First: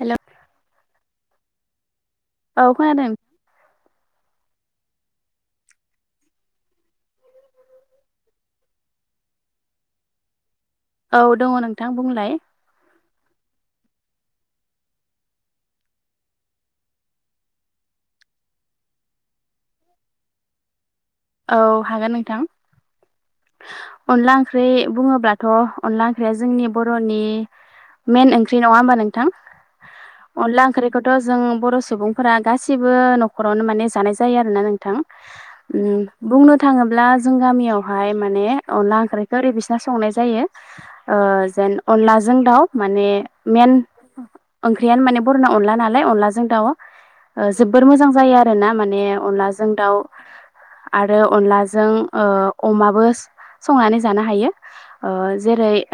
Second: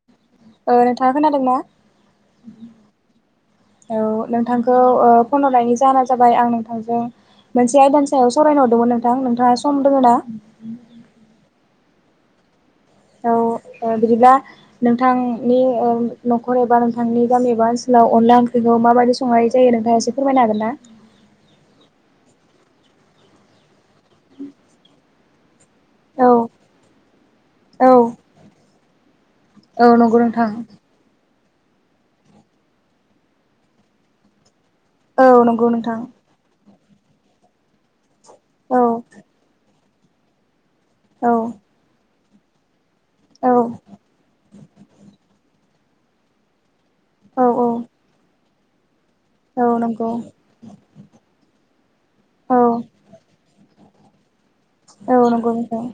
हेल' ओ नोंथाङा खोनादों ना औ खोनादों औ नोंथांखौ ओ फन' हरनायनि जाहोना जाबाय आं नोंथांजों मोनसे आयदानि सायाव सावरायनो हरदोंमोन नोंथां नोंथाङा सम दङ ना औ दङ नोंथां बुंलाय औ ओ बिदिब्ला नोंथांनि न'खर एबा नोंथांनि गामि एबा ओनसोलाव औ अनला ओंख्रिखौ माबायदि संनाय जायो नोंथाङा एसे फोरमायनो हागोन ना औ हागोन नोंथां अनला ओंख्रि बुङोब्लाथ' अनला औ ओंख्रिया जोंनि बर'नि औ मेन ओंख्रि नङा होमबा नोंथां औ नंगौ नोंथां अनला ओंख्रिखौथ' जों बर' सुबुंफोरा गासिबो न'खरावनो माने जानाय जायो आरोना नों औ नंगौ नोंथां बुंनो थाङोब्ला जों गामियावहाय माने औ अनला ओंख्रिखौ ओरै बिसा संनाय जायो ओ औ जेन अनलाजों दाउ माने औ मेन ओंख्रियानो माने बर'ना अनला नालाय अनलाजों दाउ औ ओ औ जोबोर मोजां जायो आरो ना माने औ अनलाजों दाउ नंगौ आरो अनलाजों ओ औ अमाबो संनानै जानो हायो ओ औ नंगौ जेरै नोंथां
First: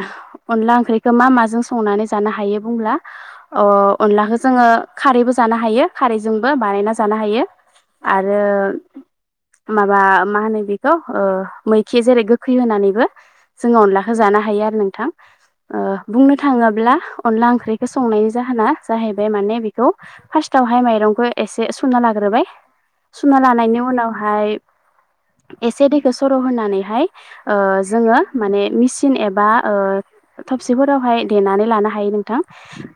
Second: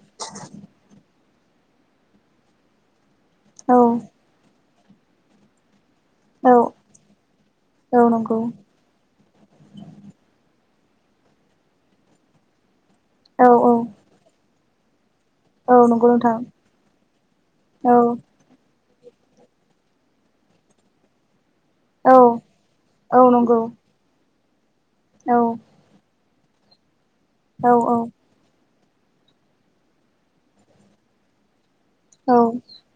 अनला ओंख्रिखौ मा माजों संनानै जानो हायो बुंब्ला ओ औ अनलाखौ जोङो खारैबो जानो हायो खारैजोंबो औ बानायना जानो हायो औ आरो नंगौ माबा मा होनो बेखौ ओ मैखि जेरै गोखै होनानैबो औ औ जोङो अनलाखौ जानो हायो आरो नोंथां ओ औ नंगौ बुंनो नोंथां थाङोब्ला अनला ओंख्रिखौ औ संनायनि जाहोना जाहैबाय माने बेखौ फार्स्टावहाय माइरंखौ एसे सुना औ लाग्रोबाय औ सुना नंगौ लानायनि उनावहाय औ एसे दैखौ सर' होनानैहाय ओ औ जोङो माने मेसिन एबा हो थबसिफोरावहाय देनानै लाना हायो औ नोंथां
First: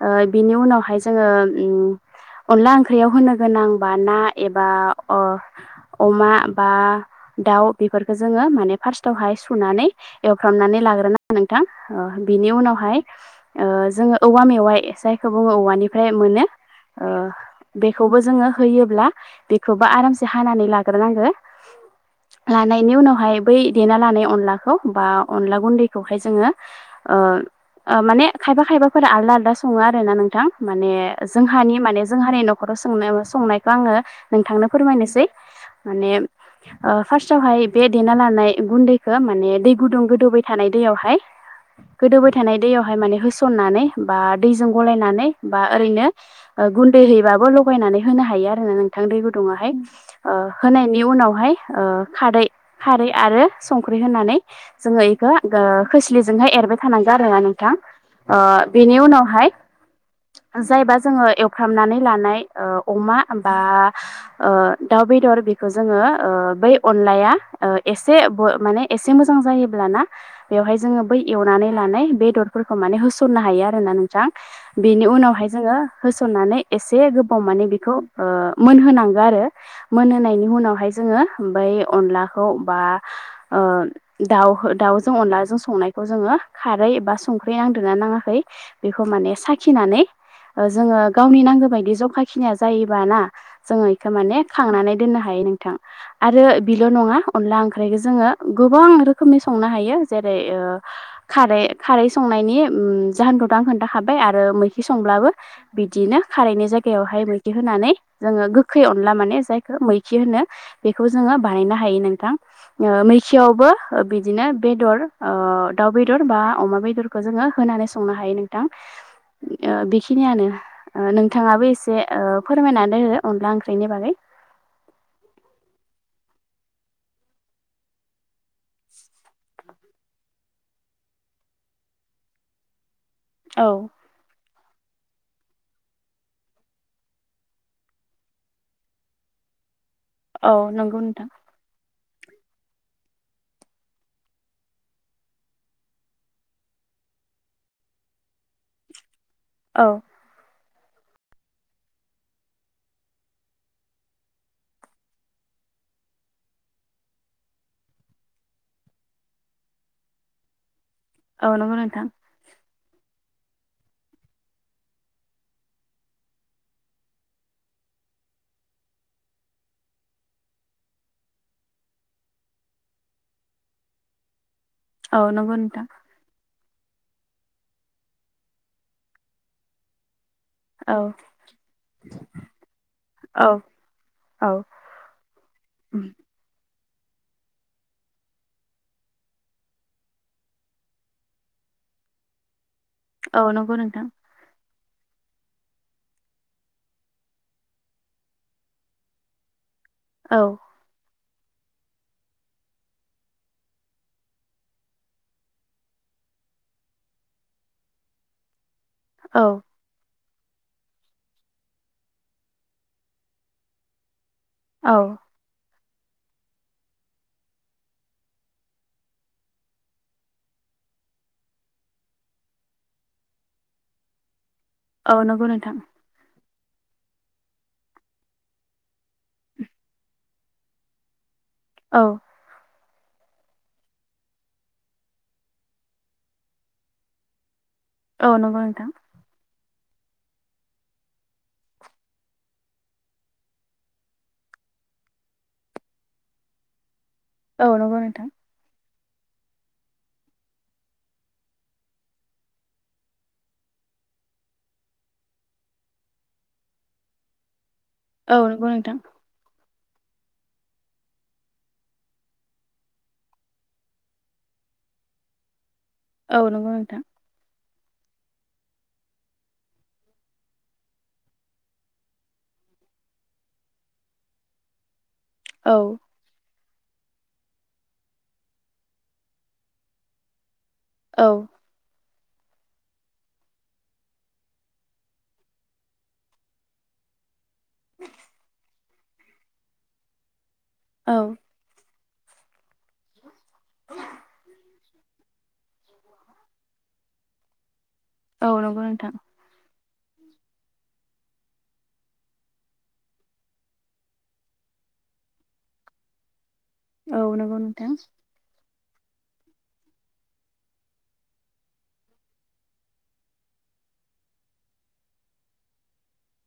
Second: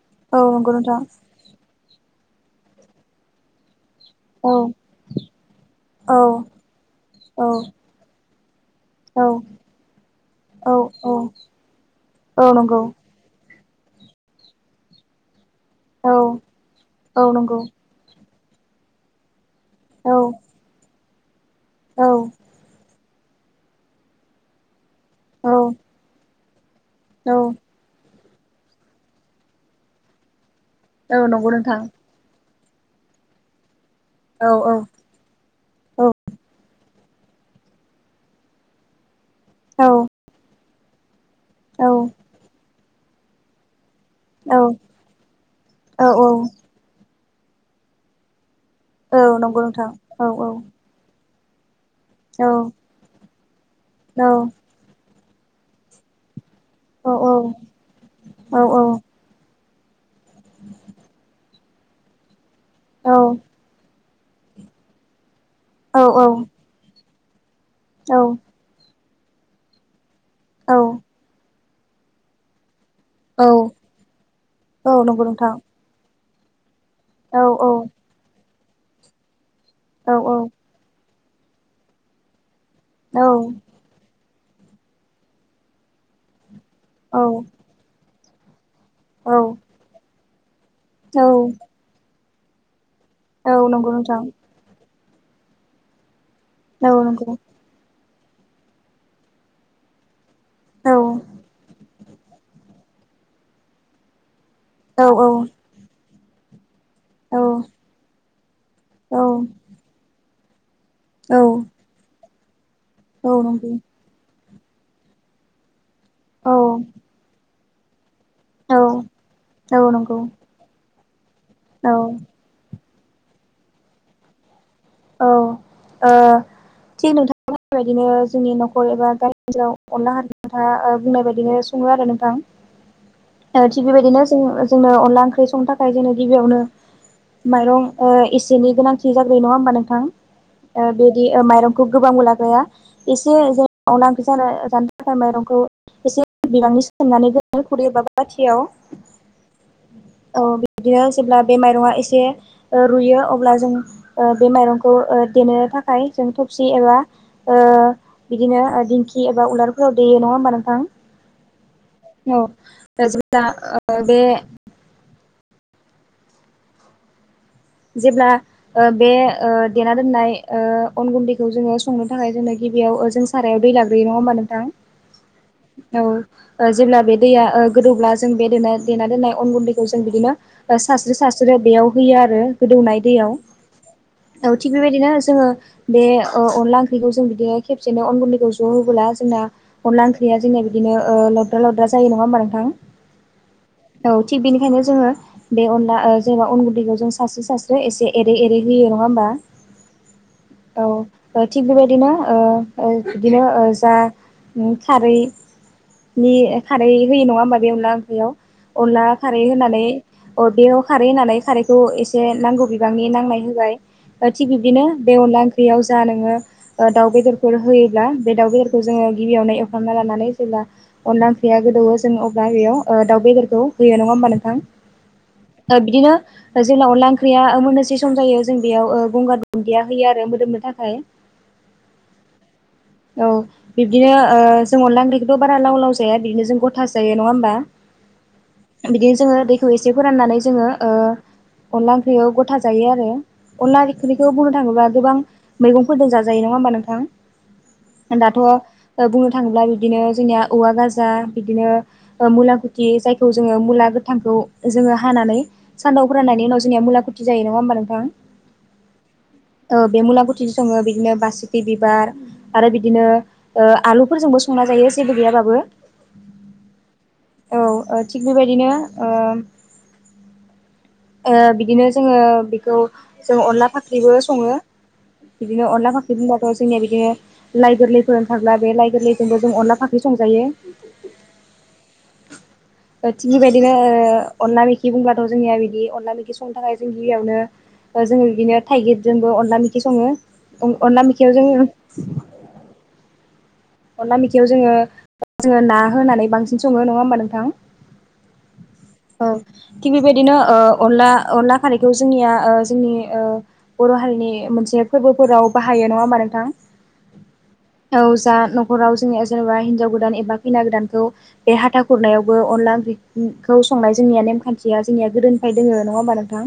ओ औ बिनि नंगौ उनावहाय नोंथां जोङो उम अनला ओंख्रियाव होनो गोनां बा ना औ एबा अ औ अमा बा औ दाउ बेफोरखौ जोङो माने फार्स्टावहाय औ सुनानै औ एवफ्रामनानै औ लाग्रो नांगौ नोंथां औ बिनि नंगौ उनावहाय ओ जोङो औवा मेवाय जायखौ बुङो औ औवानिफ्राय मोनो ओ औ नंगौ बेखौबो जोङो होयोब्ला बेखौबो औ आरामसे हानानै लाग्रोनांगो औ लानायनि उनाव ओमफाय बै देना लानाय अनलाखौ बा औ अनला गुन्दैखौहाय जोङो ओ औ माने खायफा खायफाफोरा आलदा आलदा सङो आरो ना नोंथां माने औ नंगौ जोंहानि नोंथां माने जोंहारे न'खराव संनाय संनायखो आङो औ नोंथांनो औ फोरमायनोसै औ माने ओ फार्टावहाय बे देना लानाय गुन्दै खो माने दै औ गुदुं गोदौबाय थानाय दैयावहाय औ गोदौबाय थानाय दैयावहाय माने होसननानै बा दैजों गलायनानै बा औ ओरैनो ओ गुन्दैहै बाबो लगायनानै होनो हायो आरो ओ नोंथां औ नंगौ दैगुदुंवहाय नोंथां औ ओ होनाय नुय उनावहाय ओ खारै औ खारै आरो संख्रै होननानै जोङो खो गो खोस्लिजोंहाय एरबाय औ थानांगो आरोना नोंथां ओ औ बेनि उनावहाय जायबा जोङो एवफ्रामनानै लानाय ओ अमा बा ओ दाउ बेदर बेखौ औ जोङो बै अनलाया ओ एसे औ ब माने एसे मोजां जायोब्लाना औ बेवहाय जोङो बै एवनानै लानाय बेदरफोरख माने होसननो हायो औ नंगौ आरोना नोंथां नोंथां औ बेनि उनावहाय जोङो होसननानै एसे गोबाव औ माने औ बेखौ ओ मोनहोनांगो आरो मोनहोनायनि उनावहाय जोङो बै अनलाखौ बा औ ओ दाउ दाउजों अनलाजों संनायखौ जोङो खारै एबा औ औ संख्रै नांदना नाङाखै बेखौ औ माने साखिनानै ओ जोङो गावनि नांगो बायदि जखाखिनिया जायो बाना औ जों नंगौ इखो नोंथां माने खांनानै दोननो हायो नोंथां। आरो बिल' औ नङा नंगौ अनला ओंख्रैखो जोङो गोबां रोखोमनि संनो हायो जे जेरै ओ औ खारै खारै संनायनि उम जाहोनखौथ' आं खोनथाखाबाय आर रो मैखि औ औ संब्लाबो बिदिनो खारैनि जाय गायावहाय औ मैखि होनानै जोङो गोखै अनला औ माने जायखो मैखि होनो। बेखौ जोङो औ बाहायनो हायो नोंथां। ओ औ मैखियावबो नंगौ ओ बिदिनो बेदर ओ दाउ बेदर बा औ अमा बेदरखो जोङो। होनानै संनो हायो नोंथां औ ओ नंगौ बेखिनियानो नों थाङाबो औ एसे ओ फोरमायनानै हो अनला ओंख्रिनि बागै औ ओ थिग नोंथां बेफोर बायदिनो जोंनि न'खर एबा गामि ओनसोलाव अनला [unintelligible] बुंनाय बायदिनो सङो आरो नोंथां ओ औ थिग बेबायदिनो जों जोंनो अनला ओंख्रि संनो थाखाय जोंनो गिबियावनो माइरं ओ एसेनि गोनांथि जाग्रोयो नङा होमबा नोंथां औ ओ नंगौ बिदि नोंथां ओ माइरं गोब गोबांबो लाग्राया एसे जों ओंख्रि जानो थाखाय माइरंखौ एसे बिबां नि सोमनानै दोनो खुरै एबा बाथियाव औ औ बिदिनो जेब्ला बे माइरंङा एसे ओ रुयो अब्ला जों ओ बे माइरंख खौ ओ देनो थाखाय जों थबसि एबा ओ बिदिनो ओ दिंखि एबा उलारफोर खौ देयो नङा होमबा नोंथां औ नंगौ नोंथां दा [unintelligible] ओ बे जेब्ला ओ बे ओ देना दोननाय ओ अन गुन्दैखौ जोङो संनो थाखाय जोंनो गि गिबियाव ओ सारायाव दै लाग्रोयो नङा होमबा नोंथां औ नंगौ नोंथां ओ जेब्ला बे दैया ओ गोदौब्ला जों बे दे देना दोननाय अन गुन्दैखौ जों बिदिनो ओ औ सास्रो सास्रो बेयाव होयो आरो नाय दैयाव औ औ थिग बेबादिनो जोङो बे अ अनला ओंख्रिखौ जों बिदिनो खेबसेनो अन गुन्दैखौ ज' होबोला जोंना अनला ओंख्रिया जोंना ओ बिदिनो लद्रा लद्रा जायो नङा होमबा नोंथां औ नंगौ नोंथां औ थिग बेनिखायनो जोङो बे अनला ओ जेनबा अन गुन्दैखौ जोंस सास्रो सास्रो एसे एरै एरै होयो नङा होमबा औ ओ थिग बेबायदिनो ओ ओ बिदिनो ओ जा उम खारै नि खारै होयो नङा होमबा बे अनला ओंख्रैयाव अनला खारै औ होनानै अ बेयाव खारै होनानै खारैखौ एस जेनांगौ बिबांनि नांनाय होबाय थिग बिब्दिनो औ बे अनला ओंख्रियाव जा नोङो ओ दाउ बेदरफोर होयोब्ला बे दाउ बेदरखौ जोङो गिबियावनो एवखांना लानानै जेब्ला अनला ओंख्रिया गोदौ जोंङो अब्ला बेयाव ओ दाउ बेदरखौ होयो नङा होनबा नोंथां अ नोंगौ नोंथां ओ बिदिनो जेब्ला अनला ओंख्रिया ओ मोननोसै सम जायो ओ जों बेयाव गंगार दुन्दिया होयो आरो मोदोमनो थाखाय औ [unintelligible] औ बिब्दिनो जों ओ अनला ओंख्रिखौथ' बारा लाव लाव जाया बिदिनो जों गथासो जायो नङा होमबा। औ नोंगौ नोंथां थ इसे फोराननानै जोङो ओ। अनला ओंख्रियाव गथा जायो आरो अनला ओंख्रिखौ बुंनो थाङोब्ला गोबां मैगंफोरजों जाजायो नङा नङा होमबा नोंथां। औ नोंगौ नोंथां। ओ बुंनो थाङोब्ला बिदिनो जोंनिया औवा गाजा बिदिनो ओ मुलाखुथि जायखौ जोङो मुला गोथांखौ जोङो हानानै सान्दंआव फोराननायनि उनाव जोंनिया मुलाखुथि जायो नङा होमबा नों औ नंगौ नोंथां ओ बे मुलागुथिजों सङो बिदिनो बासिखि बिबार आरो बिदिनो ओ आलुफोरजोंबो संना जायो जेबो गैयाबाबो औ नंगौ नोंथां औ ओ थिग बेबायदिनो ओ ओ बिदिनो जोङो बेखौ जों अनला फाख्रिबो सङो बिदिनो औ अला फाख्रि बुंबाथ' जोंनिया बिदिनो लाइ गोरलैफोर थाब्ला बे लाइ गोरलैजोंबो जों अनला फाख्रि संजायो औ ओ थिग बेबायदिनो ओ अनला मैखि बुंब्लाथ' जोंनिया बि अनला मैखि संनो थाखाय जों गिबियावनो ओ जोङो बिदिनो थाइगिरजोंबो अनला मैखि सङो अनल औ मैखियाव जोङो अनला मेखियाव जोङो जोङो ना होनानै बांसिन सङो नङा होमबा नोंथां औ नंगौ नोंथां औ थिग बेबायदिनो ओ अनला अनला खारैखौ जोंनिया ओ जोंनि ओ बर' हारिनि मोनसे जे फोरबोफोराव बाहायो नङा होमबा नोंथां औ नंगौ नोंथां हराव जोंनिया जेनेबा हिनजाव गोदान एबा खैना गोदानखौ बे हाथा खुरनायावबो अनला ओंख्रैखौ संनाय जोंनिया नेमखान्थिया जोंनिया गोदोनिफ्राय दोङो नङा होमबा नोंथां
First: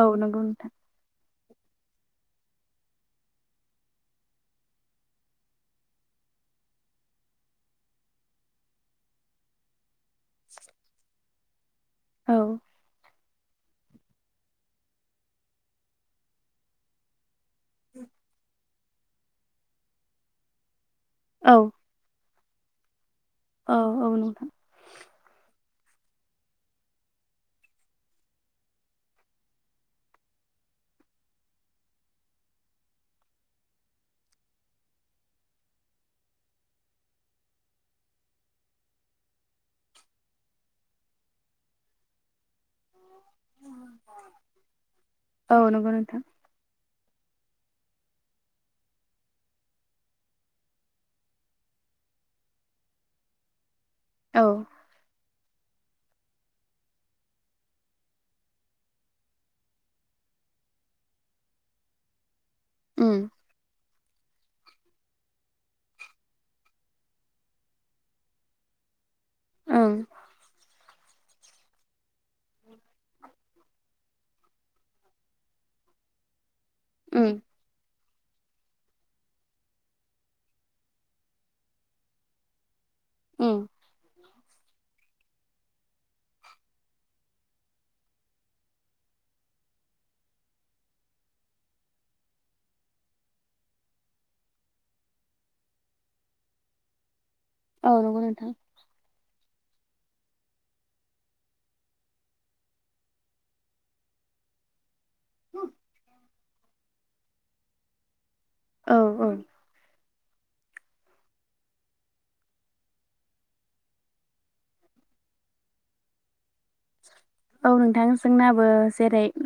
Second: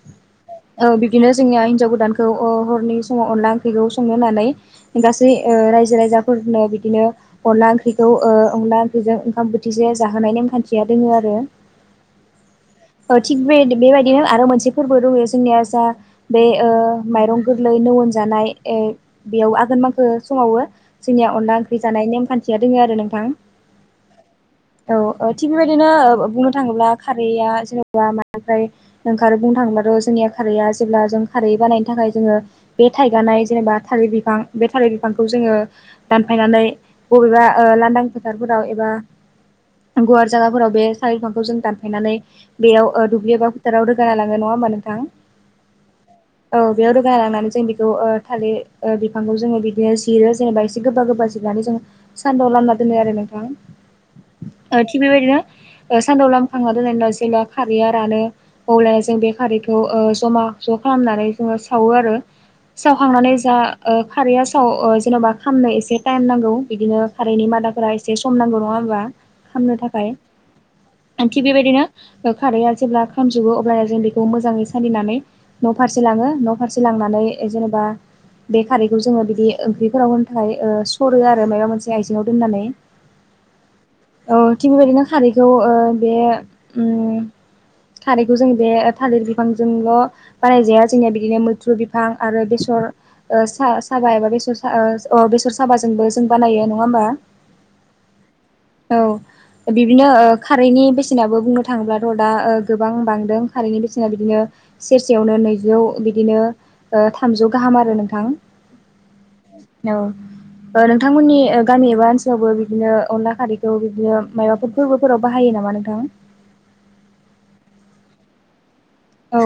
औ नंगौ नोंथां औ बिब्दिनो जोंनिया हिनजाव गोदानखौ ओ हरनि समाव अनला ओंख्रिखौ संनो होननानै गासै ओ रायजो राजाफोर नो बिदिनो अनला ओंख्रिखौ ओ अनला ओंख्रिजों ओंखाम बोथिसे जाहोनाय नेमखान्थिया दोङो आरो [unintelligible] औ थिग बे बेबायदिनो आरो मोनसे फोरबो दङो जोंनिया जा बे ओ माइरं गोरलै नौवोन जानाय‌ ओ बेयाव आघोन माखो समावबो जोंनिया औ अनला ओंख्रि जानाय नेमखान्थि खान्थिया दङो आरो नोंथां औ औ नोंथां औ ओ थिग बेबायदिनो ओ बुंनो थाङोब्ला खारैया जेनेबा मानिफ्राय ओंखारो बुंनो थाङोबाथ' जोंनिया खारै खारैया जेब्ला जों खारै बानायनो थाखाय जोङो बे थाइगानाय जेनेबा थालिर बिफां बे थालिर बिफांखौ जोङो दानफायनानै बबेबा ओ लानदां फोथारफोराव एबा गुवार जायगाफोराव बे साल बिफांखौ जों दानफायनानै बेयाव ओ दुब्लि एबा फोथाराव रोगाना लांगोन नङा होमबा नोंथां औ नंगौ नोंथां औ बेयाव रोगाना लांनानै बेखौ ओ थालिर ओ बिफांखौ जोङो बिदिनो जिरो जेनेबा गोबा गोबा जोबनानै जों सान्दुंआव लामना दोनो आरो नोंथां औ ओ थिग बेबायदिनो ओ सान्दुङाव लामखांना दोननायनि उनाव जेब्ला खारैया रानो अब्ला जों बे खारैखौ ओ जमा ज' खालामनानै जोङो सावो आरो उम सावखांनानै जा ओ खारैया साव ओ जेन'बा खामनो एसे टाइम नांगौ बिदिनो खारैनि मादाफोरा एसे सम नांगौ नङा होमबा खामनो ओं थाखाय थिग बेबायदिनो खारैआ जेब्ला खामजोबो अब्ला जों बेखौ मोजाङै सालिनानै न' फारसे लाङो न' फारसे लांनानै उम जेनेबा बे खारैखौ जोङो बिदि ओंख्रिफोराव हो थाखाय सरो आरो माबा मोनसे आइजेङाव दोननानै उम औ थिग बेबायदिनो खारैखौ ओ बे उम खारैखौ जों बे थालिर बिफांजोंल' बानायजाया जोंनिया बिदिनो मैथ्रु बिफां आरो बेसर र ओ सा-साबा एबा बेसर सा ओ अ बेसर साबाजोंबो जों बानायो नङा होमबा औ नंगौ नोंथां औ बिदिनो ओ खारैनि बेसेनाबो बुंनो थाङोब्लाथ' दा ओ गोबां बांदों खारैनि बेसेना बिदिनो। सेरसेयावनो नैजौ बिदिनो ओ थामजौ गाहाम आरो नोंथां। औ औ। औ। ओ नोंथांमोननि गामि एबा ओनसोलावबो बिदिनो अनला खारैखौ बिदिनो माबाफोर फोरबोफोराव बाहायो नाम नामा नोंथां? औ नोंथां जोंनाबो। जेरै औ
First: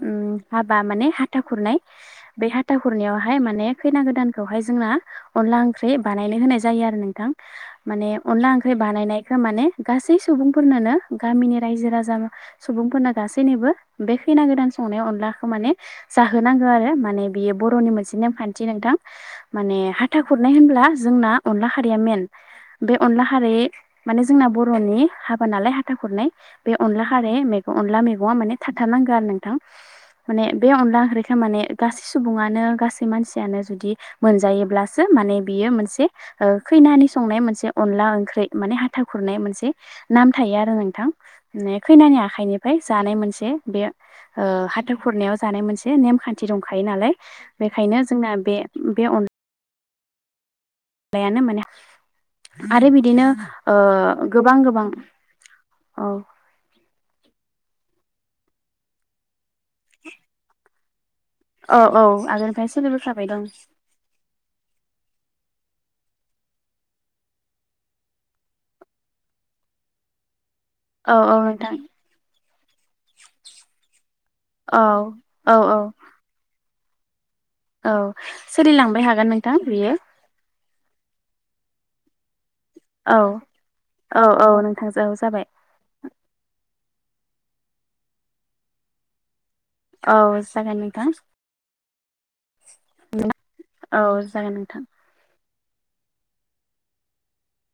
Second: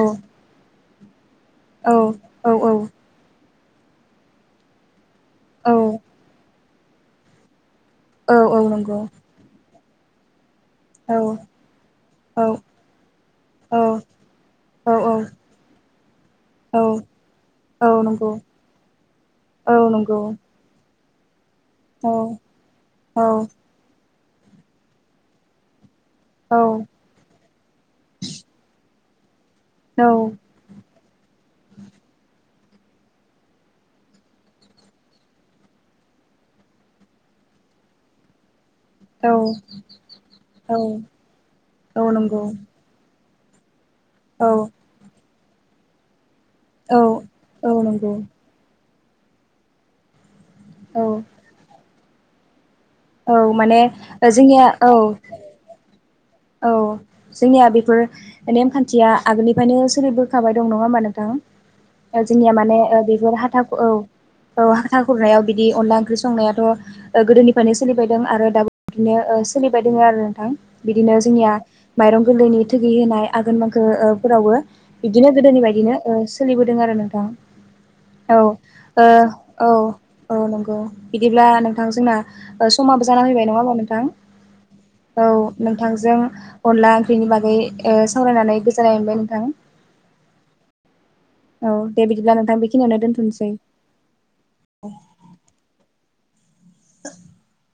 हाबा माने हाथा खुरनाय औ बे औ हाथा खुरनायावहाय माने खैना गोदानखौहाय जोंना अनला औ ओंख्रि बानायनो होनाय जायो आरो नोंथां। माने औ अनला औ ओंख्रि नंगौ बानायनायखो माने गासै सुबुंफोरनोनो औ गामिनि रायजो राजानो औ सुबुंफोरनो गासैनिबो औ बे खैना गोदान संनायाव औ अनलाखो माने जाहोनांगो औ आरो माने बियो बर र'नि मोनसे नंगौ नेमखान्थि नोंथां औ माने हाथा नंगौ खुरनाय होमब्ला जोंना अनला हारिया औ मेन बे औ अनला खारि माने जोंना बर'नि हाबा नालाय हाथा खुरनाय औ बे अनला खार रे मेगं अनला मेगना माने थाथारनांगो आरो नोंथां माने औ बे अनला ओं माने गासै सुबुङानो गासै मानसियानो जुदि मोनजायोब्लासो माने बियो मोनसे ओ खैनानि संनाय मोनसे अनला ओंख्रै माने हाथा खुरनाय मोनसे नाम थायो आरो औ नोंथां औ खैनानि नंगौ आखाइनिफ्राय जानाय मोनसे बे ओ औ हाथा खुरनायाव जानाय मोनसे नेम खान थि दंखायो औ नालाय औ बेखायनो नंगौ जोंना बे बे अन औ लायानो माने आरो बिदिनो औ ओ माने गोबां जोंनिया गोबां औ। औ औ जोंनिया बेफोर नेमखान्थिया आगोलनिफ्रायनो सोलिबोखाबाय दं नङा होमबा नों थां औ औ जोंनिया आगोलनिफ्राय माने ओ सोलिबोखाबाय बेफोर दं हाथा औ औ हाथा खुरनायाव बिदि अनला ओंख्रि संनायाथ'ओ गोदोनिफ्रायनो सोलिबायदों आरो दाबो बिदिनो ओ सोलिबाय दङ आरो नोंथां। औ बिदिनो औ जोंनिया नोंथां माइरं गोरलैनि थोगि होनाय आघोन मांखो फोरावबो औ बिदिनो औ गोदोनि औ बायदिनो ओ सोलिबोदों आरो नोंथां औ सोलिलांबाय ओ हागोन नोंथां औ बियो औ नंगौ बिदिब्ला नोंथां जोंना ओ समाबो औ जाना फैबाय नङा होमब्ला नोंथां औ औ नोंथांजों जाबाय औ। नोंथांजों अनला ओंख्रिनि बागै ओ सावरायनानै गोजोननाय मोनबाय नोंथां। औ जागोन नोंथां औ दे बिदिब्ला नोंथां बेखिनियावनो दोनथ'सै। औ जागोन नोंथां [inaudible]